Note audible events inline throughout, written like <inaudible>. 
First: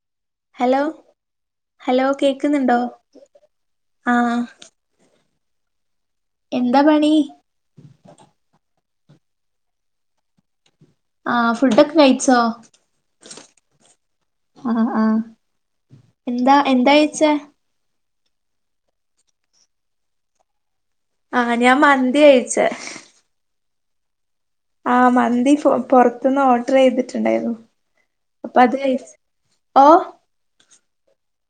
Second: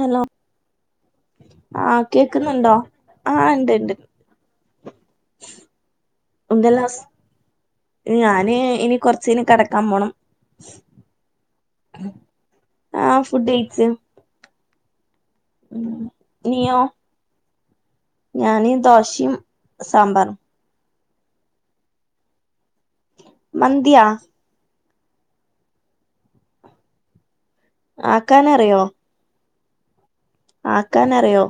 Hello hello hello കേക്കുന്നുണ്ടോ ആഹ <inaudible> ഉണ്ടല്ലോ അസ് പണി ഞാന് ഇനി കൊറച്ചിന കിടക്കാൻ പോണം ആഹ ഫുഡൊക്കെ കഴിച്ചോ ആഹ് ഫുഡ് കഴിച്ച് ആഹ ആഹ ഉം. എന്താ നീയോ എന്തകഴിച്ചോ ഞാന് ദോശയും സാമ്പാറും ആഹ് ഞാൻ മന്തി കഴിച്ചേ മന്തിയാ ആഹ് മന്തി പുറത്തുന്ന് ഓർഡർ ചെയ്തിട്ടുണ്ടായിരുന്നു ആക്കാനറിയോ ഓഹ് ആക്കാനറിയോ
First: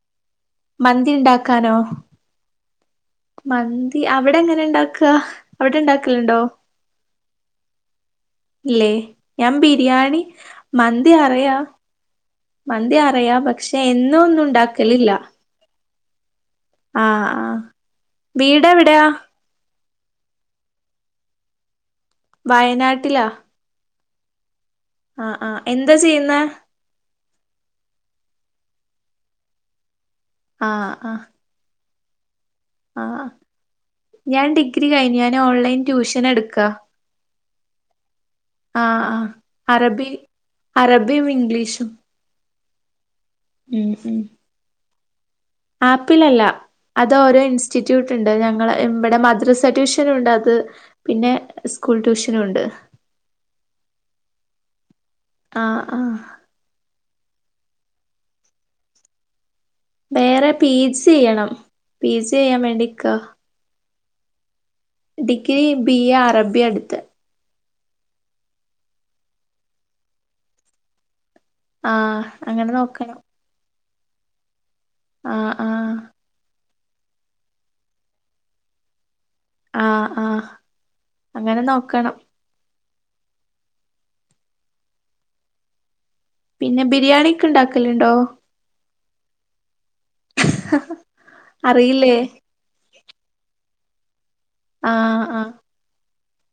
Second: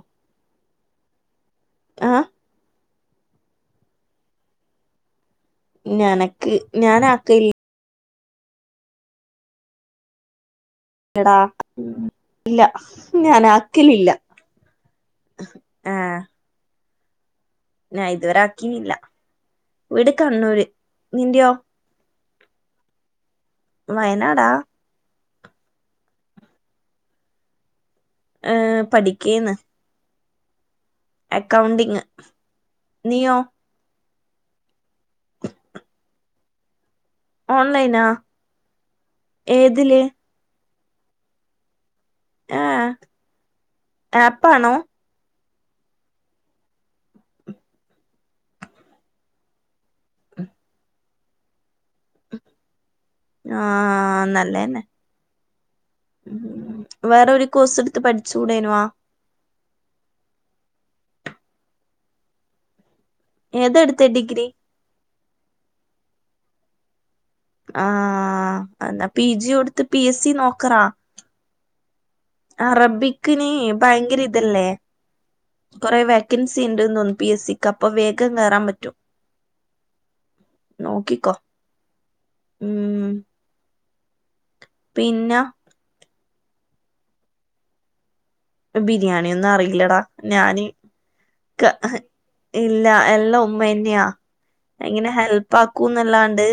മന്തി ഇണ്ടാക്കാ ക്കാനോ ആഹ് മന്തി അവിടെ എങ്ങനെ ഉണ്ടാക്കുക ഞനക്ക് ഞാൻ ആക്കയില്ല ഇല്ലേ ഞാൻ ബിരിയാണി മന്തി അറയാ ഉം. ഇല്ല മന്തി അറയാ പക്ഷെ ഞാനാക്കലില്ല എന്നും ഒന്നും ഉണ്ടാക്കലില്ല ആഹ് ആഹ് ഞാന് ഇതുവരെ ആക്കീന്നില്ല വീടെവിടെയാ വീട് കണ്ണൂര് നീന്റയോ വയനാട്ടിലാ വയനാടാ ആഹ് ആഹ് എന്താ ചെയ്യുന്നെ ഏഹ് പഠിക്കയാണ് ആഹ് ആഹ് അക്കൗണ്ടിങ് ആഹ് നീയോ ഞാൻ ഡിഗ്രി കഴിഞ്ഞു ഞാൻ ഓൺലൈൻ ട്യൂഷൻ എടുക്കാ ഓൺലൈനാ ആഹ് ആഹ് ഏതില് അറബി അറബിയും ഇംഗ്ലീഷും ആഹ് ആപ്പാണോ ആപ്പിൽ അല്ല അത് ഓരോ ഇൻസ്റ്റിറ്റ്യൂട്ട് ഉണ്ട് ഞങ്ങ ഇവിടെ മദ്രസ ട്യൂഷനും ഉണ്ട് അത് പിന്നെ സ്കൂൾ ട്യൂഷനും ഉണ്ട് ആഹ് നല്ലന്നെ ആഹ് ആഹ് വേറൊരു കോഴ്‌സെടുത്ത് പഠിച്ചൂടേനുവാ വേറെ പി ജി ചെയ്യണം പി ജി ചെയ്യാൻ വേണ്ടിക്ക ഏതാ എടുത്തെ ഡിഗ്രി ഡിഗ്രി ബി എ അറബിയാ എടുത്തെ ആ എന്നാ പി ജി എടുത്ത് പി എസ് സി നോക്കറാ ആ അറബിക്കിന് ഭയങ്കര ഇതല്ലേ ആഹ് ആഹ് കൊറേ വേക്കൻസ് സിണ്ട്ന്ന്തോന്നുന്നു പി എസ് സിക്ക് അപ്പം വേഗം കയറാൻ പറ്റും ആ ആ നോക്കിക്കോ അങ്ങനെ നോക്കണം ഉം പിന്നെ പിന്നെ ബിരിയാണിക്കെ ണ്ടാക്കലുണ്ടോ ബിരിയാണിയൊന്നും അറിയില്ലടാ ഞാനി ക്ക ഹ് അറിയില്ലേ ഇൽ ല്ല എല്ലാം ഉമ്മന്നെയാ എങ്ങനെ ആഹ് ആഹ് ഹെൽപ്പാക്കൂന്നല്ലാ ണ്ട്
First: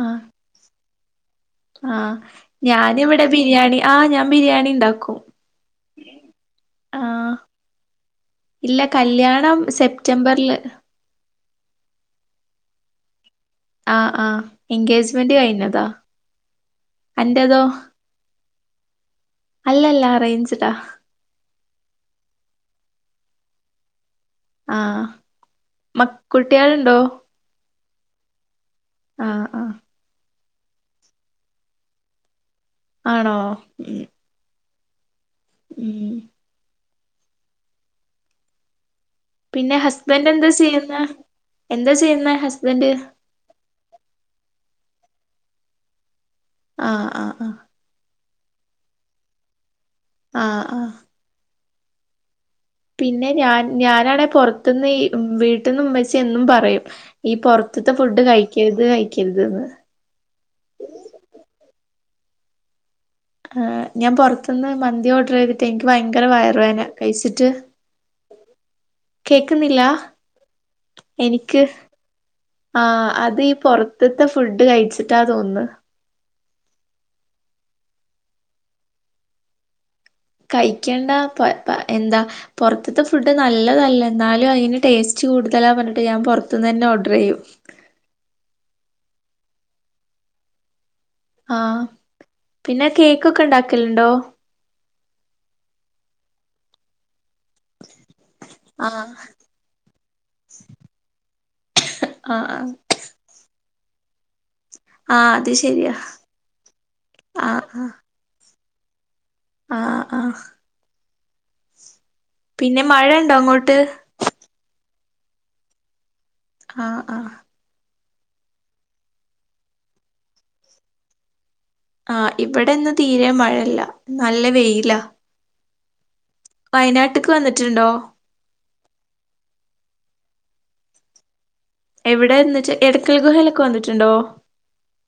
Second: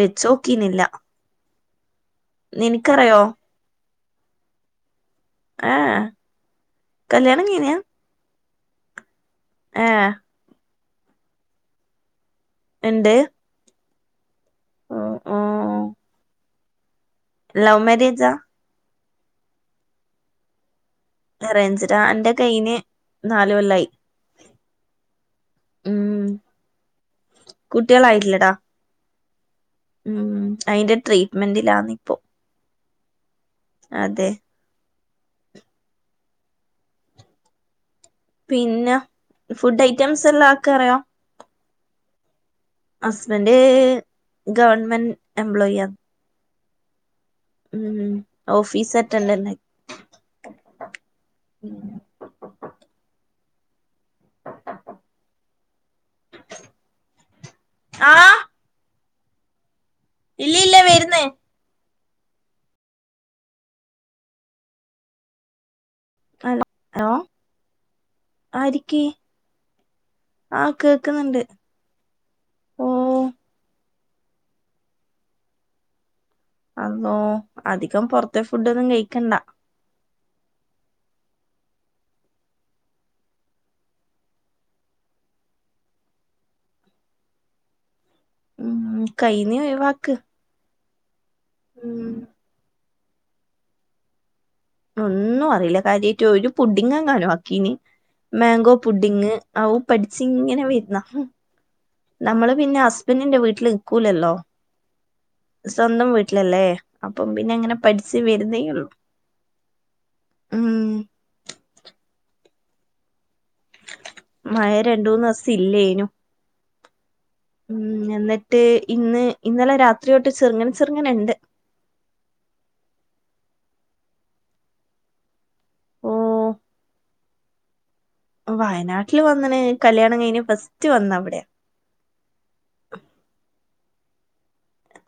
വെച്ചോക്കിനില്ല ആ ഞാനിവിടെ ബിരിയാണി ആ ഞാൻ ബിരിയാണിണ്ടാക്കും ഏഹ് ആ കല്യാണം കഴിഞ്ഞാ ഇല്ല കല്യാണം ഏഹ് സെപ്റ്റംബറില് എണ്ട് ആ ആ എൻഗേജ്മെന്റ് ഉം കഴിഞ്ഞതാ അന്റതോ ലവ് മാര്യേജാ അല്ലല്ല അറേഞ്ച്ടാ അറേഞ്ച്ടാ എന്റെ കഴിഞ് നാല് കൊല്ലായി ആ മ ഉം കുട്ടികളുണ്ടോ കുട്ടികളായിട്ടില്ലടാ ആ ആ ഉം അയിന്റെ ട്രീറ്റ്മെന്റിലാന്നിപ്പോ ആണോ ഉം അതെ ഉം പിന്നെ പിന്നെ ഫുഡ് ഐറ്റംസ് ഹസ്ബൻഡ് എന്താ എല്ലാം അക്കറിയോ ചെയ്യുന്നെ എന്താ ചെയ്യുന്നെ ഹസ് ഹസ്ബൻഡ് ഗവൺമെ ന്റ് എംബ്ലോയിയാന്ന് ആ ആ ഉം ഓഫീസ് അറ്റെൻഡൻഡ് ആഹ് ആഹ് <unintelligible> ഞാനാണേ പൊർത്ത്ന്ന് ഈ വീട്ടിന്ന് ഉമ്മച് ച്ചി എന്നും പറയും ഈ പൊർത്ത്ത്തെ ഫുഡ് ആഹ് കഴിക്കര്ത് കഴി ക്കര്ത് ന്ന് ഇല്ല ഇല്ലേ വരുന്നേ ആ ഞാൻ പുറത്തുന്ന് മന്തി ഓർഡർ ചെയ്തിട്ട ഭയങ്കര വയറുവേന ഹലോ കഴിച്ചിട്ട് ആരിക്ക് കേക്കുന്നില്ല ആഹ് കേക്കുന്നുണ്ട് എനിക്ക് ആ ഓഹ് അതീ പുറത്ത് വെളിയിലത്തെ ഫുഡ് കഴിച്ചിട്ടാന്ന് തോന്നുന്ന് അതോ അധികം പൊറത്തെ ഫുഡ് ഒന്നും കഴിക്കണ്ട കഴിക്കണ്ട, പ പ എന്താ പൊറത്തത്തെ ഫുഡ് നല്ലതല്ല എന്നാലും അതിന് ടേസ്റ്റ് കൂടുതലാ പറഞ്ഞിട്ട് ഞാൻ പുറത്തുന്ന് തന്നെ ഓർഡർ ചെയ്യും. ഉം, കഴിയുനെ ഒഴിവാക്ക് ആ ഉം പിന്നെ കേക്കൊക്കെ ഉണ്ടാക്കലുണ്ടോ ഒന്നും അറിയില്ല കാര്യമായിട് ഒരു പുഡിങ്ങെങ്ങാനും <inaudible> മാങ്കോ ആഹ് പുഡിങ് അതും പഠിച്ചിങ്ങനെ വരുന്ന് ആഹ് നമ്മള് ആഹ് പിന്നെ ഹസ്ബൻറിന്റെ വീട്ടില് നിക്കൂലല്ലോ ആഹ് അത് ശെരിയാ സ്വന്തം വീട്ടിലല്ലേ, അപ്പം പിന്നെ അങ്ങനെ പഠിച്ച വരുന്നേഉള്ളു <unintelligible> ആ, ആ പിന്നെ മഴ ഉണ്ടോ അങ്ങോട്ട് ട്ട് രണ്ട മൂന്ന് ദിവസം ഇല്ലേനു ആ, ആ ഉം, എന്നിട്ട് ഇന്ന് ഇന്നലെ രാത്രി തൊട്ട് ചെറുങ്ങനെ ചെറുങ്ങനുണ്ട് ആ, ഇവിടെ ഇന്ന് തീരെ മഴയില്ല നല്ല വെയിലാ ഓ ട്ക്ക് വന്നിട്ടുണ്ടോ വയനാട്ടില് വന്നണ്, കല്യാണം കഴിഞ്ഞ ഫസ്റ്റ് വന്ന അവിടെയാ റ്റ്ഉണ്ടോ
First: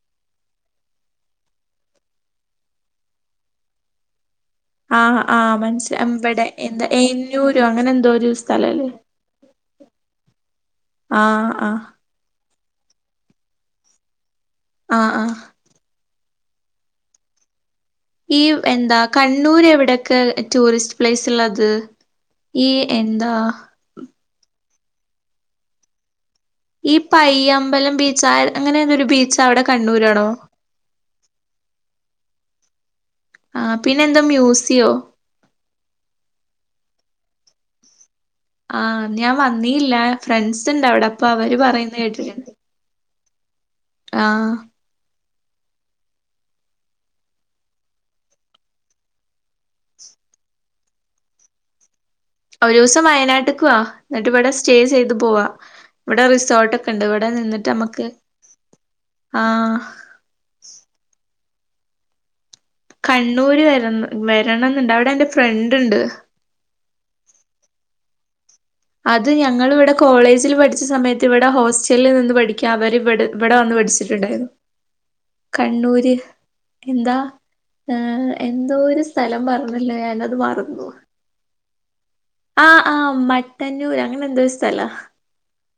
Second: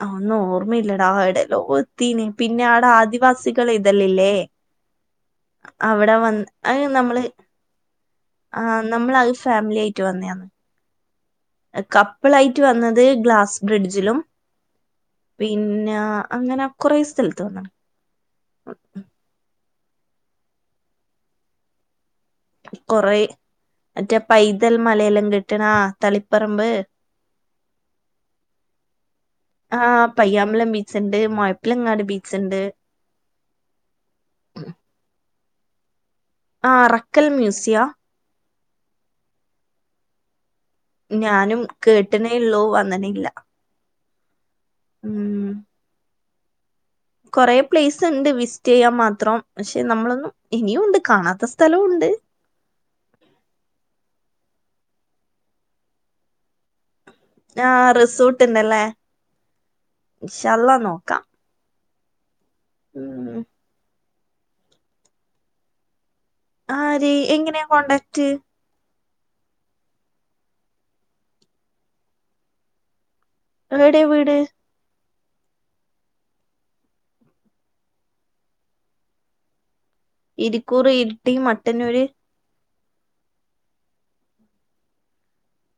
ഒന്നും ഓർമ്മയില്ലടാ, എവിടെല്ലോം എത്തീന് പിന്നെ അവിടെ ആദിവാസികളെ ഇത് ഇല്ലേ ആ, ആ, മനസ്സില ഇവിടെ അത് എന്താ നമ്മള് എല്ലുരോ അങ്ങനെ എന്തോ ഒരു സ്ഥലം ഇല്ലേ വന്നയാണ് ആ, ആ റ്റ് വന്നത് ഗ്ലാസ് ബ്രിഡ്ജിലും ആഹ് ആഹ് പിന്നആ അങ്ങനെ കുറെേ സ്ഥലത്ത് വന്നണ് ഈ എന്താ കണ്ണൂര് എവിടെ ക്കെ ടൂറിസ്റ്റ് പ്ലേസ് ഉള്ളത് ഈ കൊറേ എന്താ മറ്റേ പൈൻ മലയെല്ലാം കിട്ടണാ തളിപ്പ ഈ പയ്യമ്പലം ബീച്ച് ആ അങ്ങനെ നൊരു ബീച്ച് അവിടെ ആഹ് കണ്ണൂരാണോ? പയ്യാമ്പലം ബീച്ച്ണ്ട് മുഴപ്പിലങ്ങാട് ബീച്ച്ണ്ട് ആഹ് പിന്നെന്താ മ്യൂസിയോ? ആഹ് അറക്കൽ മ്യൂസിയ? ആഹ് ഞാൻ വന്നീല്ല ഫ്രണ്ട്സ് ഉണ്ട് അവിടെ അപ്പൊ അവര് ഞാനും പറയുന്ന കേട്ടിട്ടുണ്ട് കേട്ടനേള്ളോ വന്നിണ് ഇല്ല ആഹ് ഉം കൊറെ പ്ലേസ് ഇണ്ട് വിസിറ്റെയ്യാൻ മാത്രം പക്ഷെ നമ്മളൊന്നും ഇനിയും ഇണ്ട് കാണാത്ത സ്ഥലവും ഇണ്ട് ഒരോസം വയനാട്ട്ക്ക് വാ എന്നിട്ട് ഇവിടെ സ്റ്റേ ചെയ്ത് പോവാ ഇവിടെ റിസോർട്ട്ക്കെ ആഹ് റിസോർട്ട്ണ്ടല്ലേ ആഹ് ഇൻഷ അള്ളാഹ് നോക്കാം ഉം കണ്ണൂര് വര്ന്നു വരണം ന്ന്‌ണ്ട് അവിടെ എന്റെ ഫ്രണ്ട് ഇണ്ട് ആഹ് അതേ എങ്ങനെയാ കോണ്ടാക്ട്? അത് ഞങ്ങള് ഇവിടെ കോളേജിൽ പഠിച്ച സമയത്ത് ഇവിടെ ഹോസ്റ്റലിൽ നിന്ന് പഠിക്കാ അവർ ഇവിടെ ഇവിടെ വന്ന് എവിടെയാ വീട് പേടിച്ചിട്ട്ണ്ടായിരുന്നു കണ്ണൂര് എന്താ ഏഹ് എന്തോ ഒരു സ്ഥലം പറഞ്ഞു ഇരിക്കൂറ് ഇരുട്ടി മ ട്ടനൂര് ആഹ് ആഹ് മട്ടന്നൂര് അങ്ങനെ എന്തോരു സ്ഥലാ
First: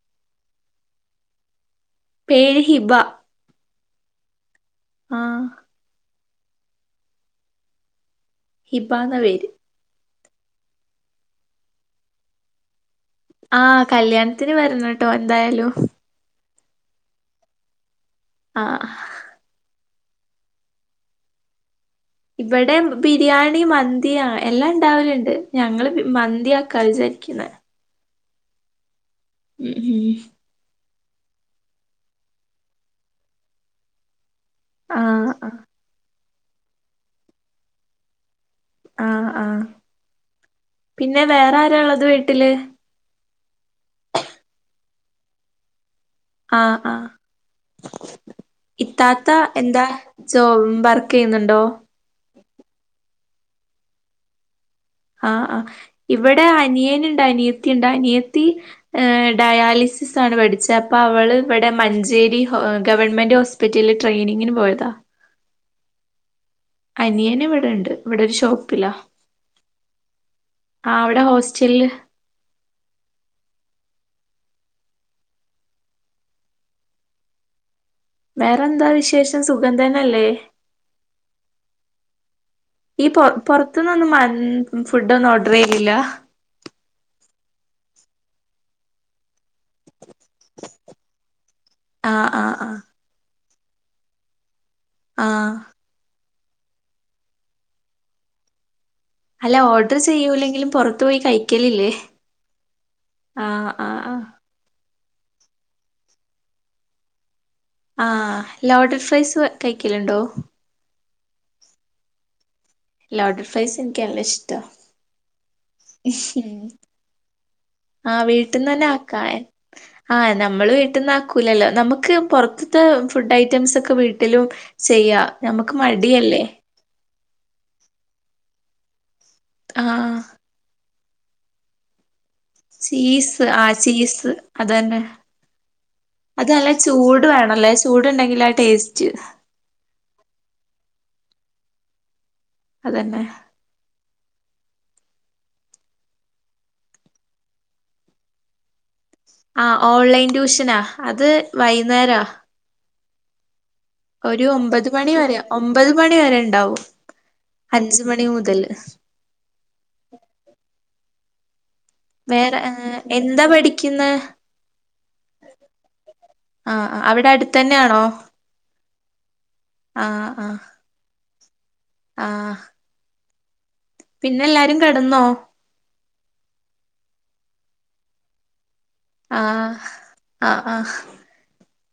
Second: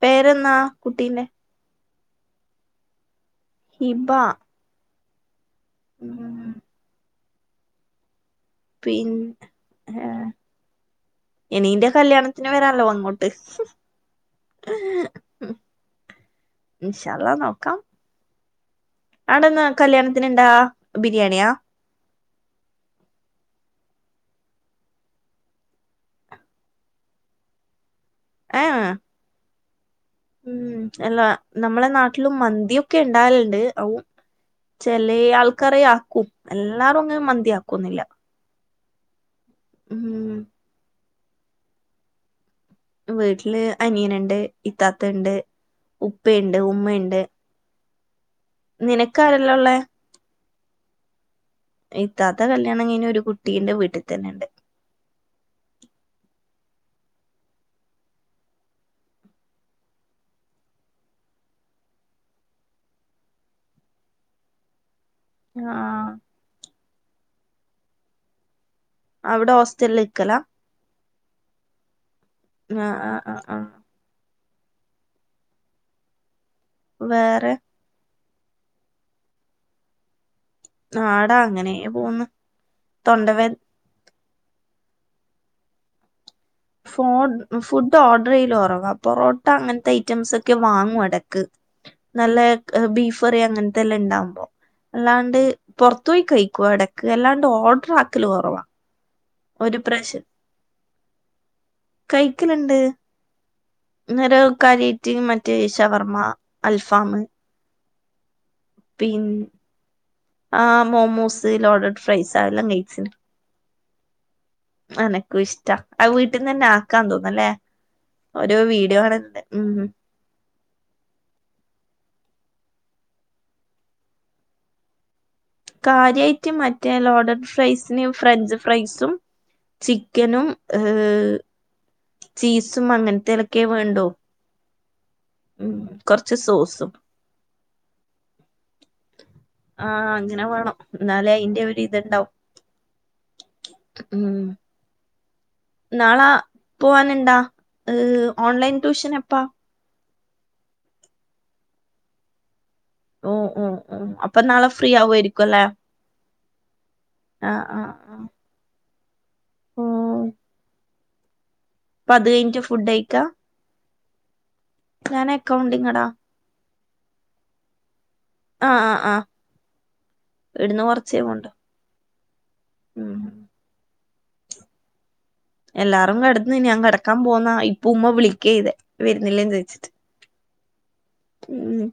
പേരെന്നാ കുട്ടീന്റെ പേര് ഹിബ ഹിബ ആഹ് ഉം ഹിബാന്ന പിന്ന്‌ പേര് ഹേ എനീന്റെ കല്യാണത്തിന് വരാല്ലോ അങ്ങോട് ആഹ് കല്യാണത്തിന് വരണം ട്ടോ എന്തായാലും ഇന്ഷാ അല്ലാഹ് നോക്കാം ആഹ് അടന്ന് കല്യാണത്തിന് എന്താ ബിരിയാണിയാ ഇവടെ ബിരിയാണി മന്തി എല്ലാം ഇണ്ടാവല്ണ്ട് ഞങ്ങള് മന്തി വെക്ക വിചാരിക്കുന്ന ആഹ് ഏഹ് ഊം അല്ല നമ്മളെ നാട്ടിലും മന്തി ഒക്കെ ഇണ്ടാൽണ്ട് അഉം ചെലേ ആഹ് ആഹ് ആൾക്കാരെ ആക്കും എല്ലാ റും അങ്ങന മന്തിയാകൊന്നില്ല ആഹ് ആ പിന്നെ വേറെ ആരാള്ളത് വീട്ടില്? വീട്ടില് അനിയനണ്ട് ഇത്താത്ത ഇണ്ട് ഉപ്പയുണ്ട് ആഹ് ആഹ് ഉമ്മയുണ്ട് ഇത്താത്ത നിനക്കാരല്ലോള്ളേ എന്താ സോ വർക്ക് ചെയ്യുന്നുണ്ട് ഇത്താത്ത കല്യാണം കഴിന്ന് ഒരു കുട്ടി ട്ടീന്റെ വീട്ടിതന്നെണ്ട് ആ ആ് ഇവിടെ അനിയനുണ്ട് അനിയത്തി ഉണ്ട് അനിയത്തി ഡയാലിസിസ് ആണ് പഠിച്ച അപ്പൊ അവള് ഇവിടെ മഞ്ചേരി ഗവൺമെന്റ് ഹോസ്പിറ്റലിൽ ട്രെയിനിങ്ങിന് പോയതാ ആഹ അനിയന് ഇവിടെ ഉണ്ട് ഇവിടെ ഒരു ഷോപ്പിലാ അവിടെ ഹോസ്റ്റലിൽ ഇക്കല ആ അവിടെ ഹോസ്റ്റലില് ആ ആഹ് ആഹ് ആ വേറെ വേറെന്താ വിശേഷം സുഗന്ധനല്ലേ നാടാ അങ്ങനെ പോന്ന് ഈ പൊ തൊണ്ടവേ പൊറത്തുന്നൊന്നും മ ഫുഡ് ഒന്നും ഓട്രു ചെയ്യില്ല ഫോ ഫുഡ് ഓട്രു ചെയൽ ഉറവാ പൊറോട്ട അങ്ങനത്തെ ഐറ്റംസ് വാങ്ങും ഇടയ്ക്ക് ആഹ് നല്ല ആഹ് ആഹ് ബീഫ് കറി അങ്ങ തെല്ലാം ണ്ടാമ്പോ അല്ലാണ്ട് ആഹ് പുറത്ത് പോയി കയി ക്കും ഇടക്ക്ല്ലാണ്ട് ഓഡ്രാക്കല് കൊറവാ അല്ല ഓഡ്ഡ്ർ ചെയ്യൂല്ലെങ്കിലും പുറത്ത് പോയി കഴിക്കലില്ലേ കഴിക്കലുണ്ട് ആ ആ ആ റ്റ് മറ്റേശവർമ്മ അൽഫാമ് ആ ലോഡഡ് ഫ്രൈസ് കഴിക്കലുണ്ടോ സ് ലോഡഡ്ഫ്രൈസ് ലോഡർ ഫ്രൈസ് ക്ക് ലേഷ് എനക്കും ഇഷ്ട ആ വീട്ടിന്ന് തന്നെ ആക്കാൻ തോന്നല്ലേ ആഹ് ഓരോ വീട്ടിൽന്ന് തന്നെ വീടോ ആണ ആക്കാ എ ഉം ആഹ് നമ്മള് വീട്ടന്ന ആാക്കൂലല്ലോ നമുക്ക് പൊറത്തത്തെ ഫുഡ് ഐറ്റംസ് ഒക്കെ വീട്ടിലും ചെയ്യാ നമുക്ക് മടിയല്ലേ കാര്യായിട്ട് മറ്റെ ലോഡർ ഫ്രൈസിന് ഫ്രഞ്ച് ഫ്രൈസും ആഹ് ചിക്കനും ഏഹ് ചീസും ചീസ് അങ്ങനത്തെലൊക്കെ ആ വേണ്ടൂ ചീസ് അത് തന്നെ ഉം കൊറച്ച് അതല്ല സോസും ചൂട് വേണല്ലേ? ചൂടുണ്ടെങ്കിൽ ആ ടേസ്റ്റ്. ആ അങ്ങനെ വേണം എന്നാലേ അയിന്റെ ഒരു ഇത്ണ്ടാവും. അതന്നെ. ഉം നാളാ പോവാനുണ്ടാ. ഇഹ് ഓൺലൈൻ ട്യൂഷന് ആ. ഓൺലൈൻ ട്യൂഷനാ. അത് വൈകുന്നേരാ ഓ ഓ. ഓ അപ്പൊ ഒരു നാളെ ഒമ്പത് ഫ്രീ മണി വരെ. ആവുമായിരിക്കും അല്ലേ ഒമ്പത് മണി വരെ ഉണ്ടാവും. ആ ആ അഞ്ച് ആ മണി മുതല് പത് വേറെ കഴിഞ്ട്ട ഫുഡ്കഴിക്ക. എന്താ പഠിക്കുന്നെ ഞാൻ അക്കൗണ്ടിങ്ങാടാ. ആ. അവിടെ അടുത്തന്നെയാണോ? ആ ആ ആ. ആ ആ ഇവട്ന്ന് കൊറച്ചേ പോവാണ്ട്. ആ. പിന്നെ എല്ലാരും കിടന്നോ? എല്ലാരും കെട്ന്ന്. ഞാൻ കിടക്കാൻ പോന്ന. ഇപ്പ ഉമ്മ വിളിക്കയ്തെ. ആ വരുന്നില്ലേന്ന് ചോദിച്ചിട്ട്. ആ ആ.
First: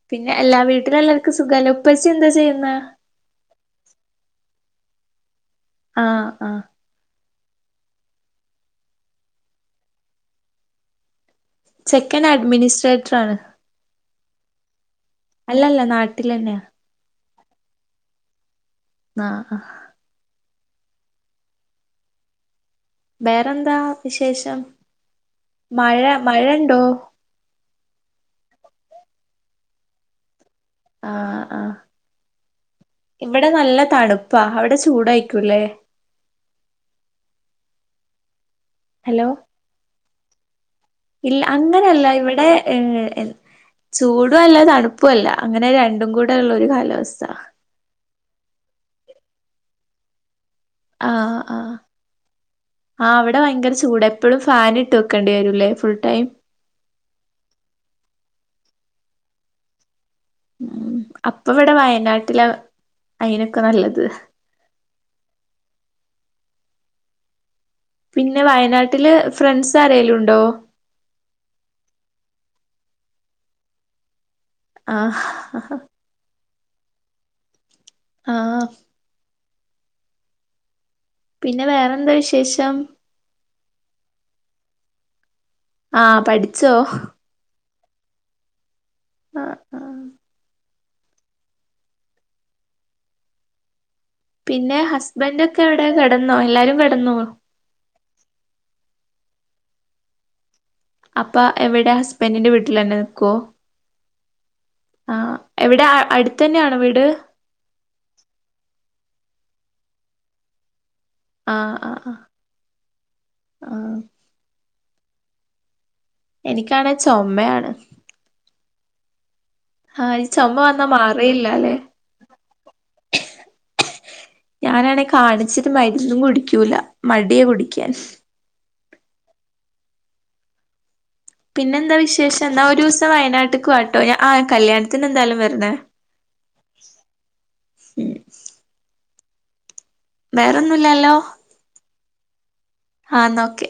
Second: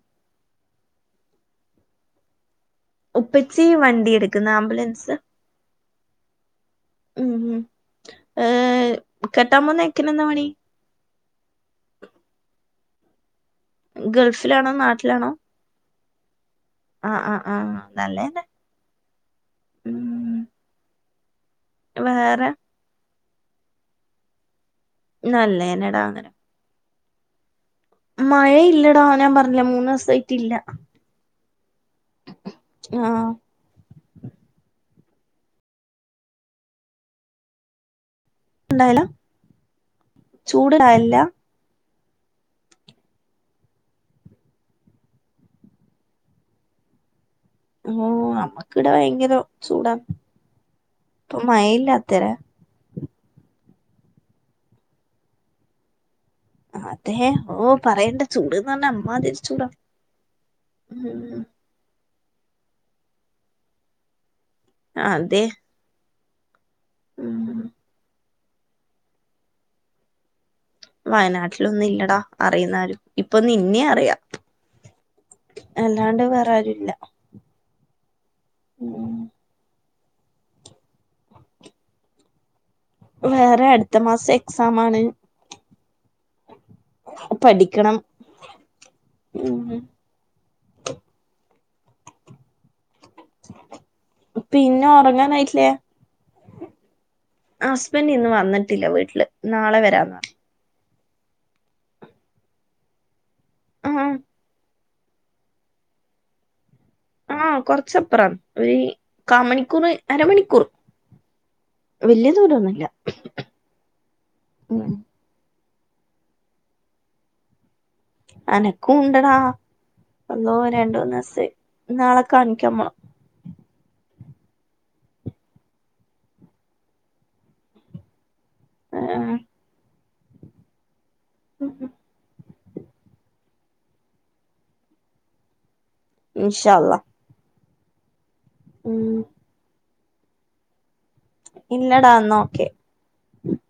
പിന്നെ എല്ലാ വീ ത്അവിടെ എല്ലാവർക്കും സുഖല്ലേ? ഉപ്പച്ചി എന്താ ചെയ്യുന്നേ? ഉപ്പച്ചി വണ്ടി എടുക്കുന്ന, ആംബുലൻസ്. ആ. ആ. ഓം ഏ കെട്ടാൻ പോകുന്ന ചെക്കനന്താ പണി? ചെക്കൻ അഡ്മിനിസ്ട്രേറ്റർ ആണ്. ഗൾഫിലാണോ? നാട്ടിലാണോ? തിലെനെ ആ. ആ. ആ. നല്ലേന്നെ. ആ ആ ഉം വേറെ വേറെന്താ വിശേഷം. മഴ. നല്ലതന്നെടാ മഴ ഉണ്ടോ? മഴ ഇല്ലടാ. ഞാൻ പറഞ്ഞില്ലേ. മൂന്നു ദിവസമായിട്ടില്ല. ആ ആ. ആഹ് ഇവിടെ നല്ല തണുപ്പാ. അവിടെ ചൂ ചൂടായിക്കൂല്ലേ? ന്താലും ഹലോ ചൂട്ണ്ടാവലില്ല. ഇല്ല അങ്ങനെയല്ല ഇവിടെ ഏ എ ചൂടുവല്ല തണുപ്പു അല്ല അങ്ങനെ രണ്ടും കൂടെ ഉള്ള ഒരു കാലാവസ്ഥ. ഓ നമ്മക്കിടെ ഭയങ്കര ചൂടാണ്. ആ ആ ആ അവിടെ ഭയങ്കര ചൂ തൂടെ എപ്പോഴും ഫാൻ ഇട്ട് വെക്കേണ്ടി വരുല്ലേ ഫുൾ ടൈം. അതെ ഓ പറയേണ്ട ചൂട്ന്ന് പറഞ്ഞ അമ്മാതിരിച്ചൂടാ. ഉം അപ്പൊ ഇവിടെ വയനാട്ട <unintelligible> അയിനൊക്കെ നല്ലത് ആ അതെ. ഉം പിന്നെ വയനാട്ടില് ഫ്രണ്ട്സ് ആരേലുണ്ടോ? വയനാട്ടിലൊന്നു ഇല്ലടാ അറിയുന്നാരും ഇപ്പൊ നിന്നെ അറിയാ. ആഹ് അല്ലാണ്ട് വേറാരു ഇല്ല ആഹ്ഹ പിന്നെ വേറെന്ത്‌ വിശേഷം. വേറെ അടുത്ത മാസം എക്സാം ആണ്. ആഹ പഠിച്ചോ. ക്കണം ഉം ആഹ് മ് ആഹ് <inaudible> പിന്നെ ഹസ്ബൻന്റെ കെട കെടന്നോ എല്ലാരും കെടന്നോ? ള് നാളെ വരാന്ന് അപ്പ എവിടെ ഹസ്ബൻഡിന്റെ വീട്ടില് തന്നെ നിക്കുവോ? ആഹ ആ എവിടെ അ അട്ത്ത് തന്നെയാണോ വീ ആഹ കൊറച്ചപ്പറം ഒയ് കാ മണിക്കൂറ് അരമണിക്കൂർ ആഹ് ആഹ് ആഹ് വലിയ ദൂരൊന്നുല്ലാ ആഹ് മ് എനിക്കാണേ ചൊമയാണ് അനക്കും ഉണ്ടടാ ആഹ് ഈ അള്ളോ ചുമ വന്നാ രണ്ടുന്ന് ദിവസായി മാറേയില്ലല്ലെ നാളെ കാണിക്കാമ് പോണം ഞാനാണെ കാണിച്ചിട്ട് മരുന്നും കുടിക്കൂല മടിയ കുടിക്കാൻ. ആഹ പിന്നെന്താ വിശേഷം ന്നാ ഒരു ദിവസം വയനാട്ട് ക്വട്ടോയ ആ കല്യാണത്തിന് എന്തായാലും വരന്നേ ഇമ്ഷ അള്ളാ മ് ഉം വേറൊന്നുല്ലല്ലോ ഇല്ലടാ ന്നാ ഓക്കേ ആഹ് എന്നാ ഓക്കെ